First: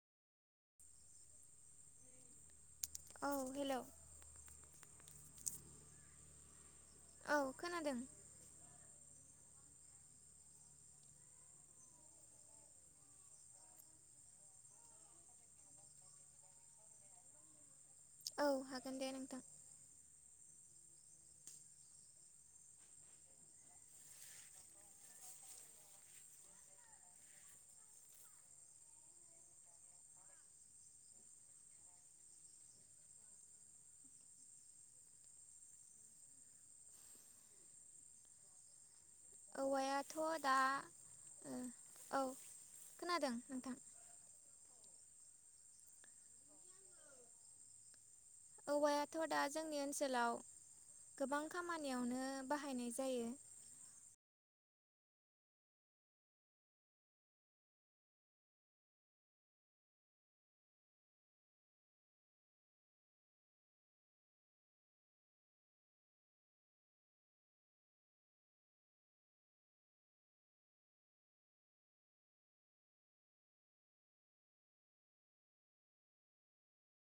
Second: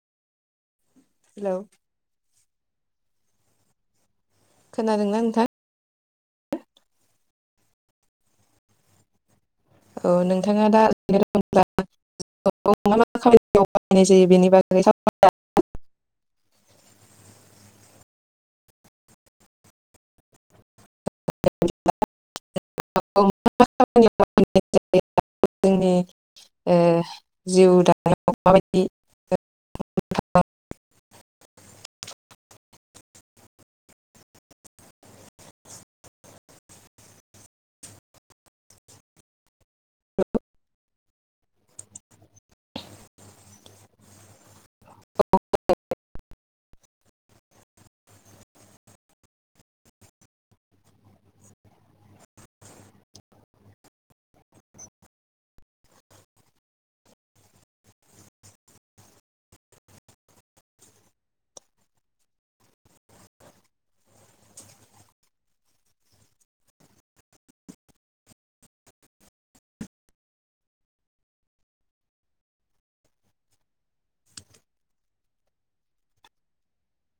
Hello औ hello खोनादोंना नोंथां? औ खोनादों। औ नोंथाङा दा ओरैनो दंब्ला [unintelligible] जायो बेनि बागै औ हागोन दे नोंथां। [unintelligible] जोंनि ओ जिउ दानायाव माबायदि औवायाथ दा ओं औ, खोनादों नोंथां? औवायाथ' दा जोंनि ओनसोलाव गोबां खामानियावनो बाहायनाय जायो।